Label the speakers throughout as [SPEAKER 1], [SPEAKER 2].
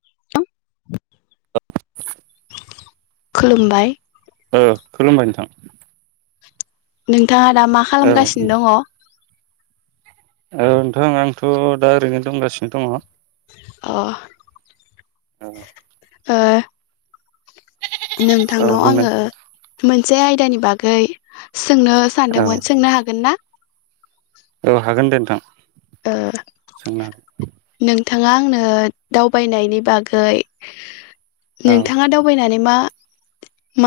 [SPEAKER 1] [inaudible]
[SPEAKER 2] [inaudible]
[SPEAKER 1] खुलुमबाय।
[SPEAKER 2] ओ खुलुमबाय नोंथां।
[SPEAKER 1] नों थाङा दा मा
[SPEAKER 2] औ
[SPEAKER 1] खालामगासिनो दङ?
[SPEAKER 2] औ नोंथां आंथ' दा ओरैनो दंगासिनो दङ।
[SPEAKER 1] अ ओ
[SPEAKER 2] औ
[SPEAKER 1] नोंथांनाव
[SPEAKER 2] बुंनाय
[SPEAKER 1] आङो मोन से आयदानि बागै सोंनो
[SPEAKER 2] औ
[SPEAKER 1] सानदोंमोन सोंनो हागोन ना?
[SPEAKER 2] औ हागोन दे नोंथां। सोंनो।
[SPEAKER 1] नोंथांङा आंनो दावबायनायनि बागै
[SPEAKER 2] औ
[SPEAKER 1] नोंथांङा दावबायनानै मा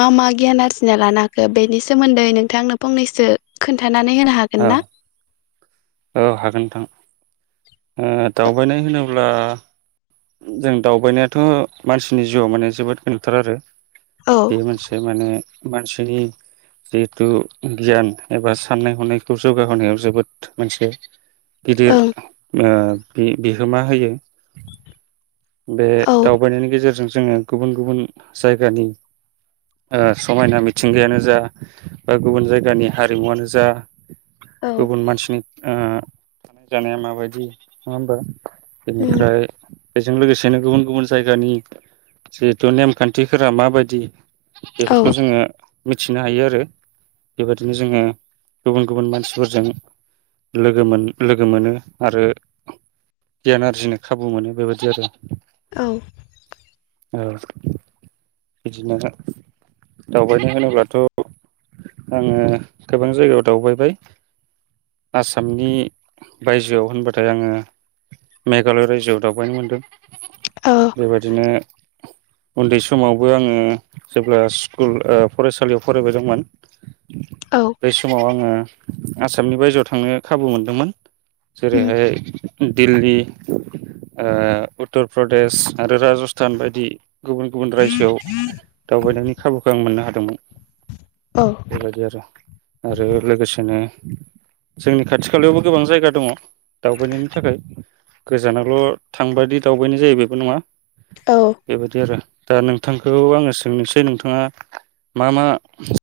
[SPEAKER 1] मा मा गियान आरजिना लानो हाखो बेनि सोमोन्दै नोंथांनो फंनैसो खोन्थानो होनो
[SPEAKER 2] औ
[SPEAKER 1] हागोन ना
[SPEAKER 2] औ हागोन नोंथां दावबायनाय होनोब्ला जों दावबायनायाथ मानसिनि जिउआव माने जोबोद गोनांथार आरो
[SPEAKER 1] औ
[SPEAKER 2] बे मोनसे माने मानसिनि जिहेथु गियान एबा साननाय हनायखौ जौगाहोनायाव जोबोद मोनसे गिदिर
[SPEAKER 1] ओं
[SPEAKER 2] ओ बि बिहोमा होयो बे
[SPEAKER 1] औ
[SPEAKER 2] दावबायनायनि गेजेरजों जोङो गुबुन गुबुन जायगानि समायना मिथिंगायानो जा बा गुबुन जायगानि हारिमुआनो जा
[SPEAKER 1] औ
[SPEAKER 2] गुबुन मानसिनि ओ जानाया माबायदि नंङा होमबा
[SPEAKER 1] उम
[SPEAKER 2] बेनिफ्राय बेजों लोगोसेनो गुबुन गुबुन जायगानि जिहेथु नेमखान्थिफोरा माबायदि
[SPEAKER 1] औ
[SPEAKER 2] बेफोरखौ जोङो मिथिनो हायो आरो बेबायदिनो जोङो गुबुन गुबुन मानसिफोरजों लोगो मोन लोगो मोनो आरो गियान आरजिनो खाबु मोनो बेबायदि जेरो
[SPEAKER 1] औ
[SPEAKER 2] ओ बिदिनो दावबायनो होनोबाथ आङो गोबां जायगायाव दावबायबाय आसामनि बायजोआव होनबाथाय आङो मेघालय रायजोआव दावबाय बायनो मोनदों
[SPEAKER 1] ओ
[SPEAKER 2] बेबायदिनो उन्दै समावबो आङो जेब्ला स्कुल ओ फरायसालियाव फरायबाय दंमोन
[SPEAKER 1] औ
[SPEAKER 2] बै समाव आङो आसामनि बायजोआव थांनो खाबु मोनदोंमोन जेरै
[SPEAKER 1] उम
[SPEAKER 2] हाय दिल्ली ओ उत्तर प्रदेश आरो राजस्थान बायदि गुबुन गुबुन रायजोआव दावबायनायनि खाबुखौ आं मोननो हादोंमोन
[SPEAKER 1] औ
[SPEAKER 2] लागै आरो आरो लोगोसेनो जोंनि खाथि खालायावबो गोबां जायगा दङ दावबायनायनि थाखाय गोजानावाल थांबादि दावबायनाय जायो बेबो नङा
[SPEAKER 1] औ ओ
[SPEAKER 2] बेबायदि आरो दा नोंथांखौ आङो सोंनोसै नोंथाङा मा मा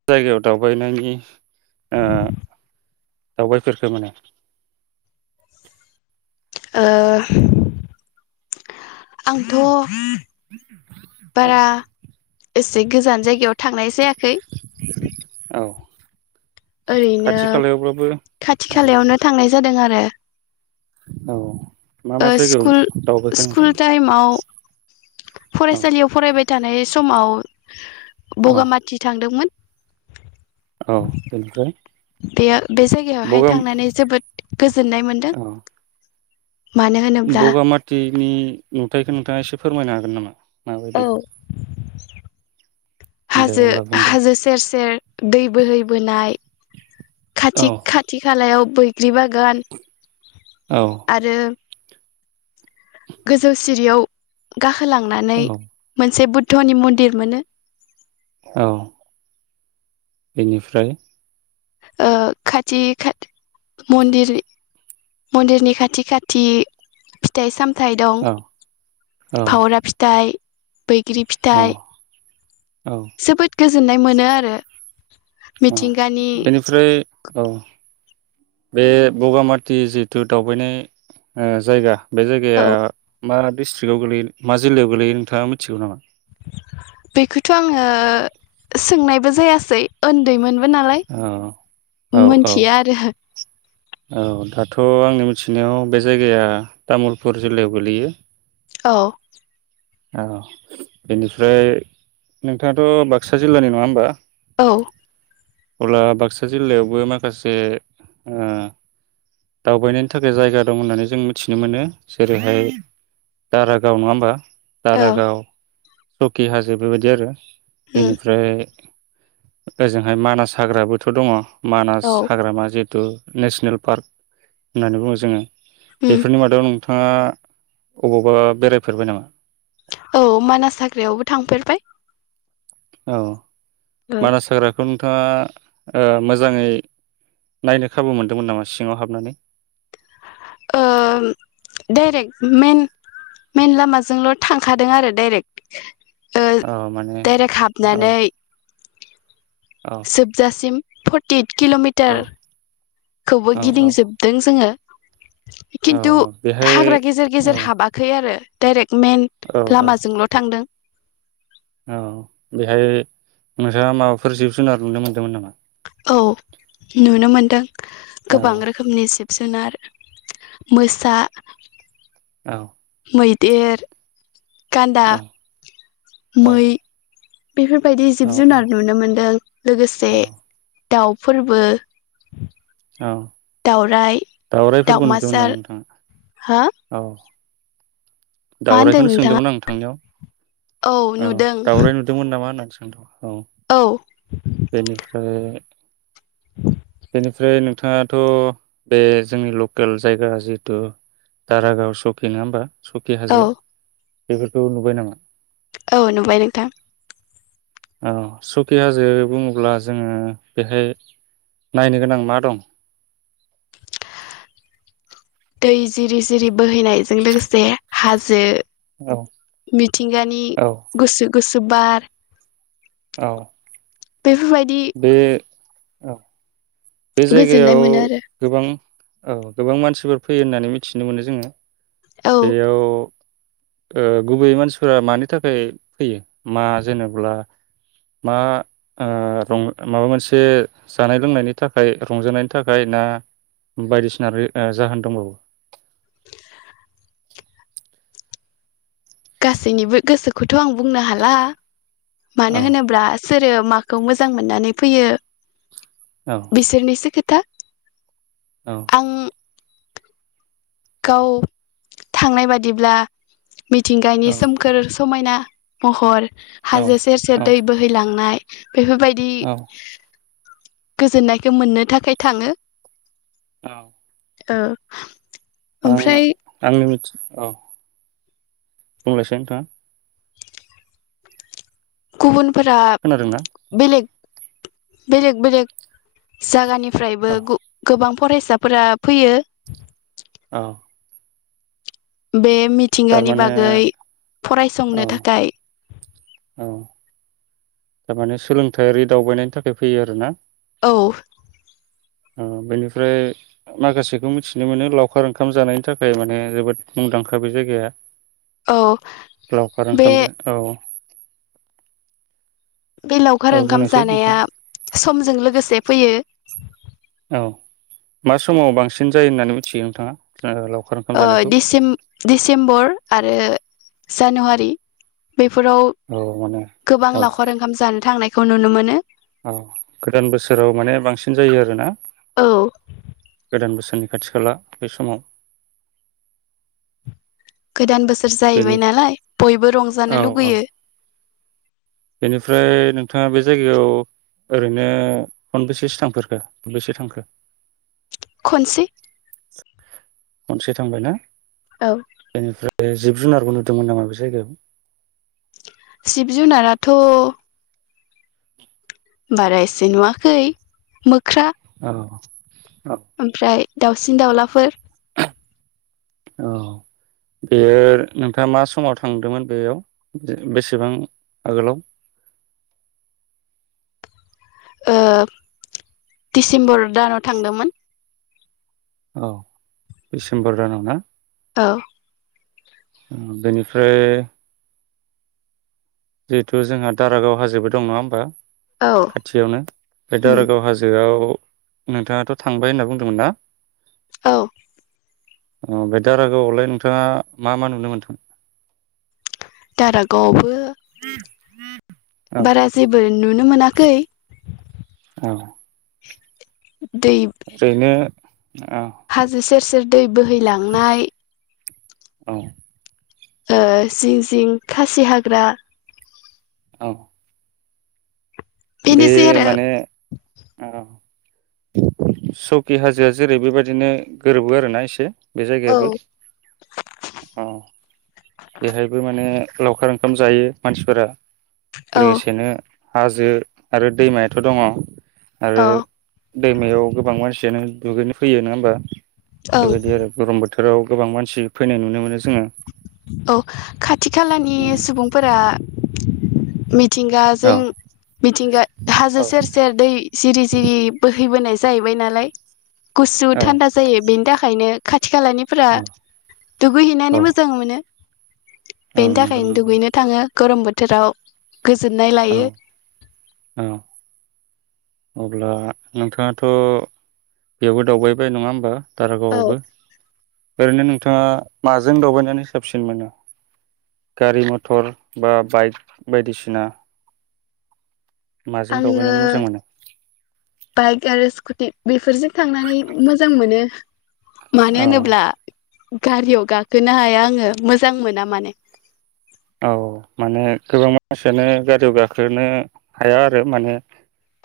[SPEAKER 2] जायगायाव दावबायनायनि ओ दावबायफोरखौ माने
[SPEAKER 1] ओ आंथ'
[SPEAKER 2] औ
[SPEAKER 1] बारा एसे गोजान जायगायाव थांनाय जायाखै
[SPEAKER 2] औ
[SPEAKER 1] ओरैनो
[SPEAKER 2] खाथि खालायावब्लाबो
[SPEAKER 1] खाथि
[SPEAKER 2] औ
[SPEAKER 1] खालायावनो थांनाय जादों आरो
[SPEAKER 2] औ मा
[SPEAKER 1] ओ
[SPEAKER 2] मा जायगायाव
[SPEAKER 1] स्कुल
[SPEAKER 2] दावबायखो
[SPEAKER 1] स्कुल
[SPEAKER 2] नोंथां
[SPEAKER 1] टाइमाव फरायसालियाव फरायबाय थानाय समाव
[SPEAKER 2] औ औ
[SPEAKER 1] [unintelligible]
[SPEAKER 2] औ बेनिफ्राय
[SPEAKER 1] बेयो बे जायगायावहाय
[SPEAKER 2] बगा
[SPEAKER 1] थांनानै जोबोद गोजोननाय मोनदों
[SPEAKER 2] औ
[SPEAKER 1] मानो होनोब्ला
[SPEAKER 2] बगामाथिनि नुथाइखौ नोंथाङा एसे फोरमायनो हागोन गोन नामा? मा
[SPEAKER 1] औ
[SPEAKER 2] बायदि
[SPEAKER 1] हाजो हाजो सेर सेर दै बोहैबोनाय खाथि
[SPEAKER 2] औ
[SPEAKER 1] खाथि खालायाव बैग्रि बागान
[SPEAKER 2] औ
[SPEAKER 1] आरो गोजौ सिरियाव गाहाय बोलांनानै
[SPEAKER 2] औ
[SPEAKER 1] मोनसे बु धनि मन्दिर मोनो
[SPEAKER 2] औ बेनिफ्राय
[SPEAKER 1] खाथि खाथि मन्दिरनि खाथि खाथि फिथाइ सामथ फिथाय दं
[SPEAKER 2] औ औ
[SPEAKER 1] फावरा फिथा [unintelligible] बैग्रि
[SPEAKER 2] औ
[SPEAKER 1] फिथाइ
[SPEAKER 2] औ
[SPEAKER 1] जोबोद गोजोननाय मोनो आरो
[SPEAKER 2] औ
[SPEAKER 1] मिथिंगानि
[SPEAKER 2] बेनिफ्राय औ बे बगामाति जिथु दावबायनाय जायगा बे जायगाया मा डिस्ट्रिकआव गोलैयो मा जिल्लायाव गोलैयो नोंथाङा मिथिगौ नामा?
[SPEAKER 1] बेखौथ' आंङो सोंनायबो जायासै उन्दैमोन नालाय
[SPEAKER 2] औ औ औ
[SPEAKER 1] मोनथिया आरो
[SPEAKER 2] औ दाथ आंनि मिथिनायाव बे जायगाया तामुलपुर जिल्लायाव गोलैयो।
[SPEAKER 1] औ
[SPEAKER 2] औ बेनिफ्राय नोंथाङाथ' बाक्सा जिल्लानि नंङा होमबा
[SPEAKER 1] औ
[SPEAKER 2] अब्ला बाक्सा जिल्लायावबो माखासे ओ दावबायनायनि थाखाय जायगा दं होननानै जों मिथिनो मोनो जेरैहाय दारागाव नंङा होमबा।
[SPEAKER 1] औ
[SPEAKER 2] दारागाव सकि हाजो आरो बेबायदि आरो
[SPEAKER 1] उम
[SPEAKER 2] बेनिफ्राय ओजोंहाय मानास हाग्राबोथ' दंङ मानास
[SPEAKER 1] औ
[SPEAKER 2] हाग्रामा जिहेतु नेस नेसनेल पार्क होननानै बुङो जोंङो
[SPEAKER 1] उम
[SPEAKER 2] बेफोरनि मादाव नोंथाङा अबावबा बेरायफेरबाय नामा?
[SPEAKER 1] औ मानास हाग्रायावबो थांफेरबाय
[SPEAKER 2] औ
[SPEAKER 1] ओ
[SPEAKER 2] मानास हाग्राखौनो नोंथाङा ओ मोजाङै नायनो खाबु मोनदोंमोन नामा सिङाव हाबनानै
[SPEAKER 1] ओ डाइरेक्ट मेन मेन लामाजोंल थांखादों आरो डाइरेक्ट। ओ
[SPEAKER 2] औ माने
[SPEAKER 1] डाइरेक्ट
[SPEAKER 2] औ
[SPEAKER 1] हाबनानै
[SPEAKER 2] औ
[SPEAKER 1] जोबजासिम फटिट
[SPEAKER 2] औ
[SPEAKER 1] किलमिटार खौबो
[SPEAKER 2] औ औ
[SPEAKER 1] गिदिंजोबदों जोंङो।
[SPEAKER 2] औ
[SPEAKER 1] खिन्थु
[SPEAKER 2] बेहाय
[SPEAKER 1] हाग्रा गेजेर
[SPEAKER 2] औ
[SPEAKER 1] गेजेर हाबाखै आरो डायरेक मेन
[SPEAKER 2] औ औ
[SPEAKER 1] लामाजोंल' थांदों
[SPEAKER 2] औ बेहाय नोंथाङा माबाफोर जिब जुनार नुनो मोन्दोंमोन नामा?
[SPEAKER 1] औ नुनो मोनदों
[SPEAKER 2] औ
[SPEAKER 1] गोबां रोखोमनिसिम जुनार मोसा
[SPEAKER 2] औ
[SPEAKER 1] मैदेर गान्दा
[SPEAKER 2] औ औ
[SPEAKER 1] मै बेफोरबायदि
[SPEAKER 2] औ
[SPEAKER 1] जिब जुनार नुनो मोन्दों लोगोसे
[SPEAKER 2] औ
[SPEAKER 1] दाउ फोरबो
[SPEAKER 2] औ दावरायफोरखौ नुदोंमोन
[SPEAKER 1] दाउमासार
[SPEAKER 2] नामा
[SPEAKER 1] हो
[SPEAKER 2] नोंथाङा औ।
[SPEAKER 1] मा होनदों
[SPEAKER 2] दावरायखौनो
[SPEAKER 1] नोंथाङा
[SPEAKER 2] सोंदोंमोन आं नोंथांनियाव।
[SPEAKER 1] औ
[SPEAKER 2] अ
[SPEAKER 1] नुदों
[SPEAKER 2] दाउराय नुदोंमोन नामा होननानै। सोंदों औ बेनिफ्राय
[SPEAKER 1] [inaudible]
[SPEAKER 2] बेनिफ्राय नोंथाङाथ' बे जोंनि लकेल जायगा जिहेतु दारागाव सकि नङा होमबा सक। दकि
[SPEAKER 1] औ
[SPEAKER 2] हाजो बेफोरखौ नुबाय नामा?
[SPEAKER 1] औ नुबाय नोंथां।
[SPEAKER 2] औ सुकि हाजो बुङोब्ला जोङो बेहाय नायनो गोनां मा दं?
[SPEAKER 1] दै जिरि जिरि बोहैनायजों लोगोसे हाजो।
[SPEAKER 2] औ
[SPEAKER 1] मिथिंगानि
[SPEAKER 2] औ
[SPEAKER 1] गुसु गुसु। सु बार
[SPEAKER 2] औ
[SPEAKER 1] बेफोरबायदि
[SPEAKER 2] बे औ बे
[SPEAKER 1] गोजोननाय
[SPEAKER 2] जायगायाव
[SPEAKER 1] मोनो आरो
[SPEAKER 2] गोबां औ गोबां मानसिफोर फैयो होननानै मिथिनो मोनो जोङो।
[SPEAKER 1] औ
[SPEAKER 2] बेयाव ओ गुबैयै मानसिफोरा मानि थाखाय फैयो मा जेनेब्ला मा ओ रं माबा मोनसे जानाय लोंनायनि थाखाय रंजानायनि थाखाय ना बायदिसिना रि ओ जाहोन दंबावो?
[SPEAKER 1] गासैनिबो गोसोखौ थ' आं बुंनो हाला।
[SPEAKER 2] औ
[SPEAKER 1] मानो होनोब्ला सोरो माखौ मोजां मोननानै फैयो।
[SPEAKER 2] औ
[SPEAKER 1] बिसोरनिसो खो था
[SPEAKER 2] औ
[SPEAKER 1] आं गाव थांनाय बादिब्ला मिथिंगानि
[SPEAKER 2] औ
[SPEAKER 1] सोमखोर समायना महर
[SPEAKER 2] औ
[SPEAKER 1] हाजो सेर सेर
[SPEAKER 2] औ
[SPEAKER 1] दै बोहैलांनाय बेफोरबायदि
[SPEAKER 2] औ
[SPEAKER 1] गोजोन्नायखौ मोननो थाखाय थाङो
[SPEAKER 2] औ
[SPEAKER 1] ओ
[SPEAKER 2] आं
[SPEAKER 1] ओमफ्राय
[SPEAKER 2] आंनो मिथि औ बुंंलायसाय नोंथां
[SPEAKER 1] गुबुन फोरा
[SPEAKER 2] खोनादोंना
[SPEAKER 1] बेलेग बेलेग बेलेक जागानि फ्रायबो
[SPEAKER 2] औ
[SPEAKER 1] गु गोबां फरायसाफोरा फैयो
[SPEAKER 2] औ
[SPEAKER 1] बे मिथिंगानि
[SPEAKER 2] थारमाने
[SPEAKER 1] बागै
[SPEAKER 2] औ
[SPEAKER 1] फरायसंनो थाखाय
[SPEAKER 2] औ थारमाने सोलोंथायारि दावबायनायनि थाखाय फैयो आरो ना?
[SPEAKER 1] औ
[SPEAKER 2] ओं बेनिफ्राय माखासेखौ मिथिनो मोनो लावखार ओंखाम जानायनि थाखाय माने जोबोद मुंदांखा बे जायगाया
[SPEAKER 1] औ
[SPEAKER 2] लावखार
[SPEAKER 1] बे
[SPEAKER 2] ओंखामजों औ
[SPEAKER 1] बे
[SPEAKER 2] औ
[SPEAKER 1] लावखार ओंखाम
[SPEAKER 2] बुंनायसै नोंथां
[SPEAKER 1] जानाया समजों लोगोसे फैयो
[SPEAKER 2] औ मा समाव बांसिन जायो होननानै मिथियो नोंथाङा लावखार ओंखाम
[SPEAKER 1] ओ
[SPEAKER 2] जानायखौ
[SPEAKER 1] दिसिम दिसिम्बर आरो जानुवारि बेफोराव
[SPEAKER 2] औ माने
[SPEAKER 1] गोबां
[SPEAKER 2] औ
[SPEAKER 1] लावखार ओंखाम जानो थांनाय बेखौ नुनो मोनो
[SPEAKER 2] औ गोदान बोसोराव माने बांसिन जायो आरोना
[SPEAKER 1] औ
[SPEAKER 2] नि खाथि खाला बे समाव
[SPEAKER 1] गोदान बोसोर
[SPEAKER 2] बेनि
[SPEAKER 1] जाहैबाय नालाय बयबो
[SPEAKER 2] औ
[SPEAKER 1] रंजानो
[SPEAKER 2] औ
[SPEAKER 1] लुुबगैयो
[SPEAKER 2] बेनिफ्राय नोंथाङा बे जायगायाव ओरैनो खनबेसेसो थांफोरखो खनबेसे थांखो
[SPEAKER 1] खनसे
[SPEAKER 2] खनसे थांबाय ना
[SPEAKER 1] औ
[SPEAKER 2] बेनिफ्राइ बे जिब जुनारबो नुदोंमोन नामा बे जायगायाव
[SPEAKER 1] जिब जुनाराथ बारा एसे नुवाखै मोख्रा
[SPEAKER 2] औ
[SPEAKER 1] ओमफ्राय दाउसिन-दाउलाफोर
[SPEAKER 2] औ बेयो नोंथाङा मा समाव थांदोंमोन बेयाव बेसेबां आगोलाव
[SPEAKER 1] ओ दिसेम्बर दानाव थांदोंमोन।
[SPEAKER 2] औ डिसेम्बर दानाव ना?
[SPEAKER 1] औ
[SPEAKER 2] ओ बेनिफ्राय जिहेथु जोंहा दारागाव हाजोबो दं नङा होमबा।
[SPEAKER 1] औ
[SPEAKER 2] खाथियावनो बे
[SPEAKER 1] उम
[SPEAKER 2] दारागाव हाजोआव नोंथाङाथ' थांबाय होनना बुंदोंमोन ना?
[SPEAKER 1] औ
[SPEAKER 2] अ बे दारागावआवलाय नोंथाङा मा मा नुनो मोन्दों।
[SPEAKER 1] दारागावआवबो
[SPEAKER 2] ह [inaudible]
[SPEAKER 1] बारा जेबो नुनो मोनाखै
[SPEAKER 2] औ
[SPEAKER 1] दै
[SPEAKER 2] ओरैनो औ
[SPEAKER 1] हाजो सेर सेर दै बोहैलांनाय
[SPEAKER 2] औ
[SPEAKER 1] ओ जिं जिं खासि हाग्रा
[SPEAKER 2] औ बे
[SPEAKER 1] बेनोसै आरो
[SPEAKER 2] माने औ सकि हाजोआ जेरै बेबायदिनो गोरोबो आरोना एसे। बे
[SPEAKER 1] औ
[SPEAKER 2] जायगायाबो अ बेहायबो माने लावखार ओंखाम जायो मानसिफोरा
[SPEAKER 1] औ
[SPEAKER 2] लोगोसेनो हाजो आरो दैमायाथ' दङ। आरो
[SPEAKER 1] औ
[SPEAKER 2] दैमायाव गोबां मानसि बिनो दुगैनो फैयो नङा होमबा।
[SPEAKER 1] ओं
[SPEAKER 2] बेबायदि आरो गरम बो थोराव गोबां मानसि फैनाय नुनो मोनो जोङो।
[SPEAKER 1] औ खाथि खालानि
[SPEAKER 2] उम
[SPEAKER 1] सुबुंफोरा [unintelligible]
[SPEAKER 2] औ
[SPEAKER 1] मिथिंगाजों मिथिंगा हाजो
[SPEAKER 2] औ
[SPEAKER 1] सेर सेर दै जिरि जिरि बोहैबोनाय जाहैबाय नालाय गुसु
[SPEAKER 2] औ
[SPEAKER 1] थान्दा जायो बेनि थाखायनो थिखा लानिफोरा
[SPEAKER 2] औ
[SPEAKER 1] दुगैहैनानै मोजां [inaudible]
[SPEAKER 2] औ
[SPEAKER 1] बेनि
[SPEAKER 2] नंगौ
[SPEAKER 1] थाखायनो
[SPEAKER 2] नंगौ
[SPEAKER 1] दुगैनो
[SPEAKER 2] नोंथां
[SPEAKER 1] थाङो गरम बोथोर थोराव गोजोननाय
[SPEAKER 2] औ
[SPEAKER 1] लायो।
[SPEAKER 2] औ। अब्ला नोंथाङाथ बेयावबो दावबायबाय नङा होमबा।
[SPEAKER 1] औ
[SPEAKER 2] दारागावावबो ओरैनो नोंथाङा माजों दावबायनानै साबसिन मोनो गारि मथर बा बाइक बायदिसिना? माजों
[SPEAKER 1] आङो
[SPEAKER 2] दावबायनानै मोजां मोनो।
[SPEAKER 1] बाइक आरो स्कुटि बेफोरजों थांनानै मोजां मोनो। मानो
[SPEAKER 2] औ
[SPEAKER 1] होनोब्ला? गारियाव गाखोनो हाया आङो मोजां मोना माने।
[SPEAKER 2] औ माने गोबां मानसियानो गारियाव गाखोनो हाया आरो माने।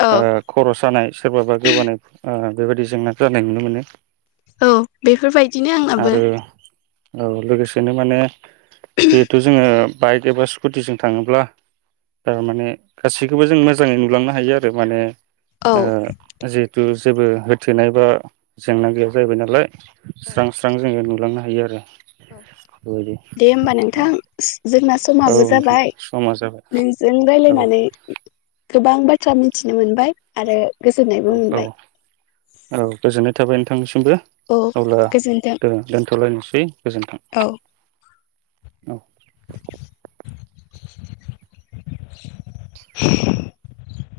[SPEAKER 1] औ
[SPEAKER 2] खर सानाय सोरबाबा गोबानाय ओ बेबायदि जेंनाखौ जानाय नुनो मोनो
[SPEAKER 1] औ बेफोरबायदिनो आंनाबो।
[SPEAKER 2] आरो औ लोगोसेनो माने बेथ बाइक एबा स्कुटिजों थाङोब्ला थारमाने गासैखौबो जों मोजाङै नुलांनो हायो आरो माने
[SPEAKER 1] औ
[SPEAKER 2] ओ जिहतु जेबो होथेनाय बा जेंना गैया जाहैबाय नालाय। स्रां स्रां जोङो नुलांनो हा हायो आरो।
[SPEAKER 1] औ
[SPEAKER 2] बेबायदि
[SPEAKER 1] दे होमबा
[SPEAKER 2] औ
[SPEAKER 1] नोंथां। जोंना
[SPEAKER 2] औ
[SPEAKER 1] समाबो
[SPEAKER 2] नोंथां
[SPEAKER 1] जाबाय
[SPEAKER 2] समा जाबाय
[SPEAKER 1] नोंजों
[SPEAKER 2] औ
[SPEAKER 1] रायलायनानै गोबां बाथ्रा मिथिनो मोनबाय आरो। गोजोननायबो
[SPEAKER 2] औ औ
[SPEAKER 1] मोनबाय
[SPEAKER 2] औ गोजोना थाबाय नोंथांसिम। बो
[SPEAKER 1] औ
[SPEAKER 2] अब्ला
[SPEAKER 1] गोजोन्थों
[SPEAKER 2] द दोनथ लायनोसै गोजोन्थों।
[SPEAKER 1] औ
[SPEAKER 2] औ
[SPEAKER 1] [inaudible]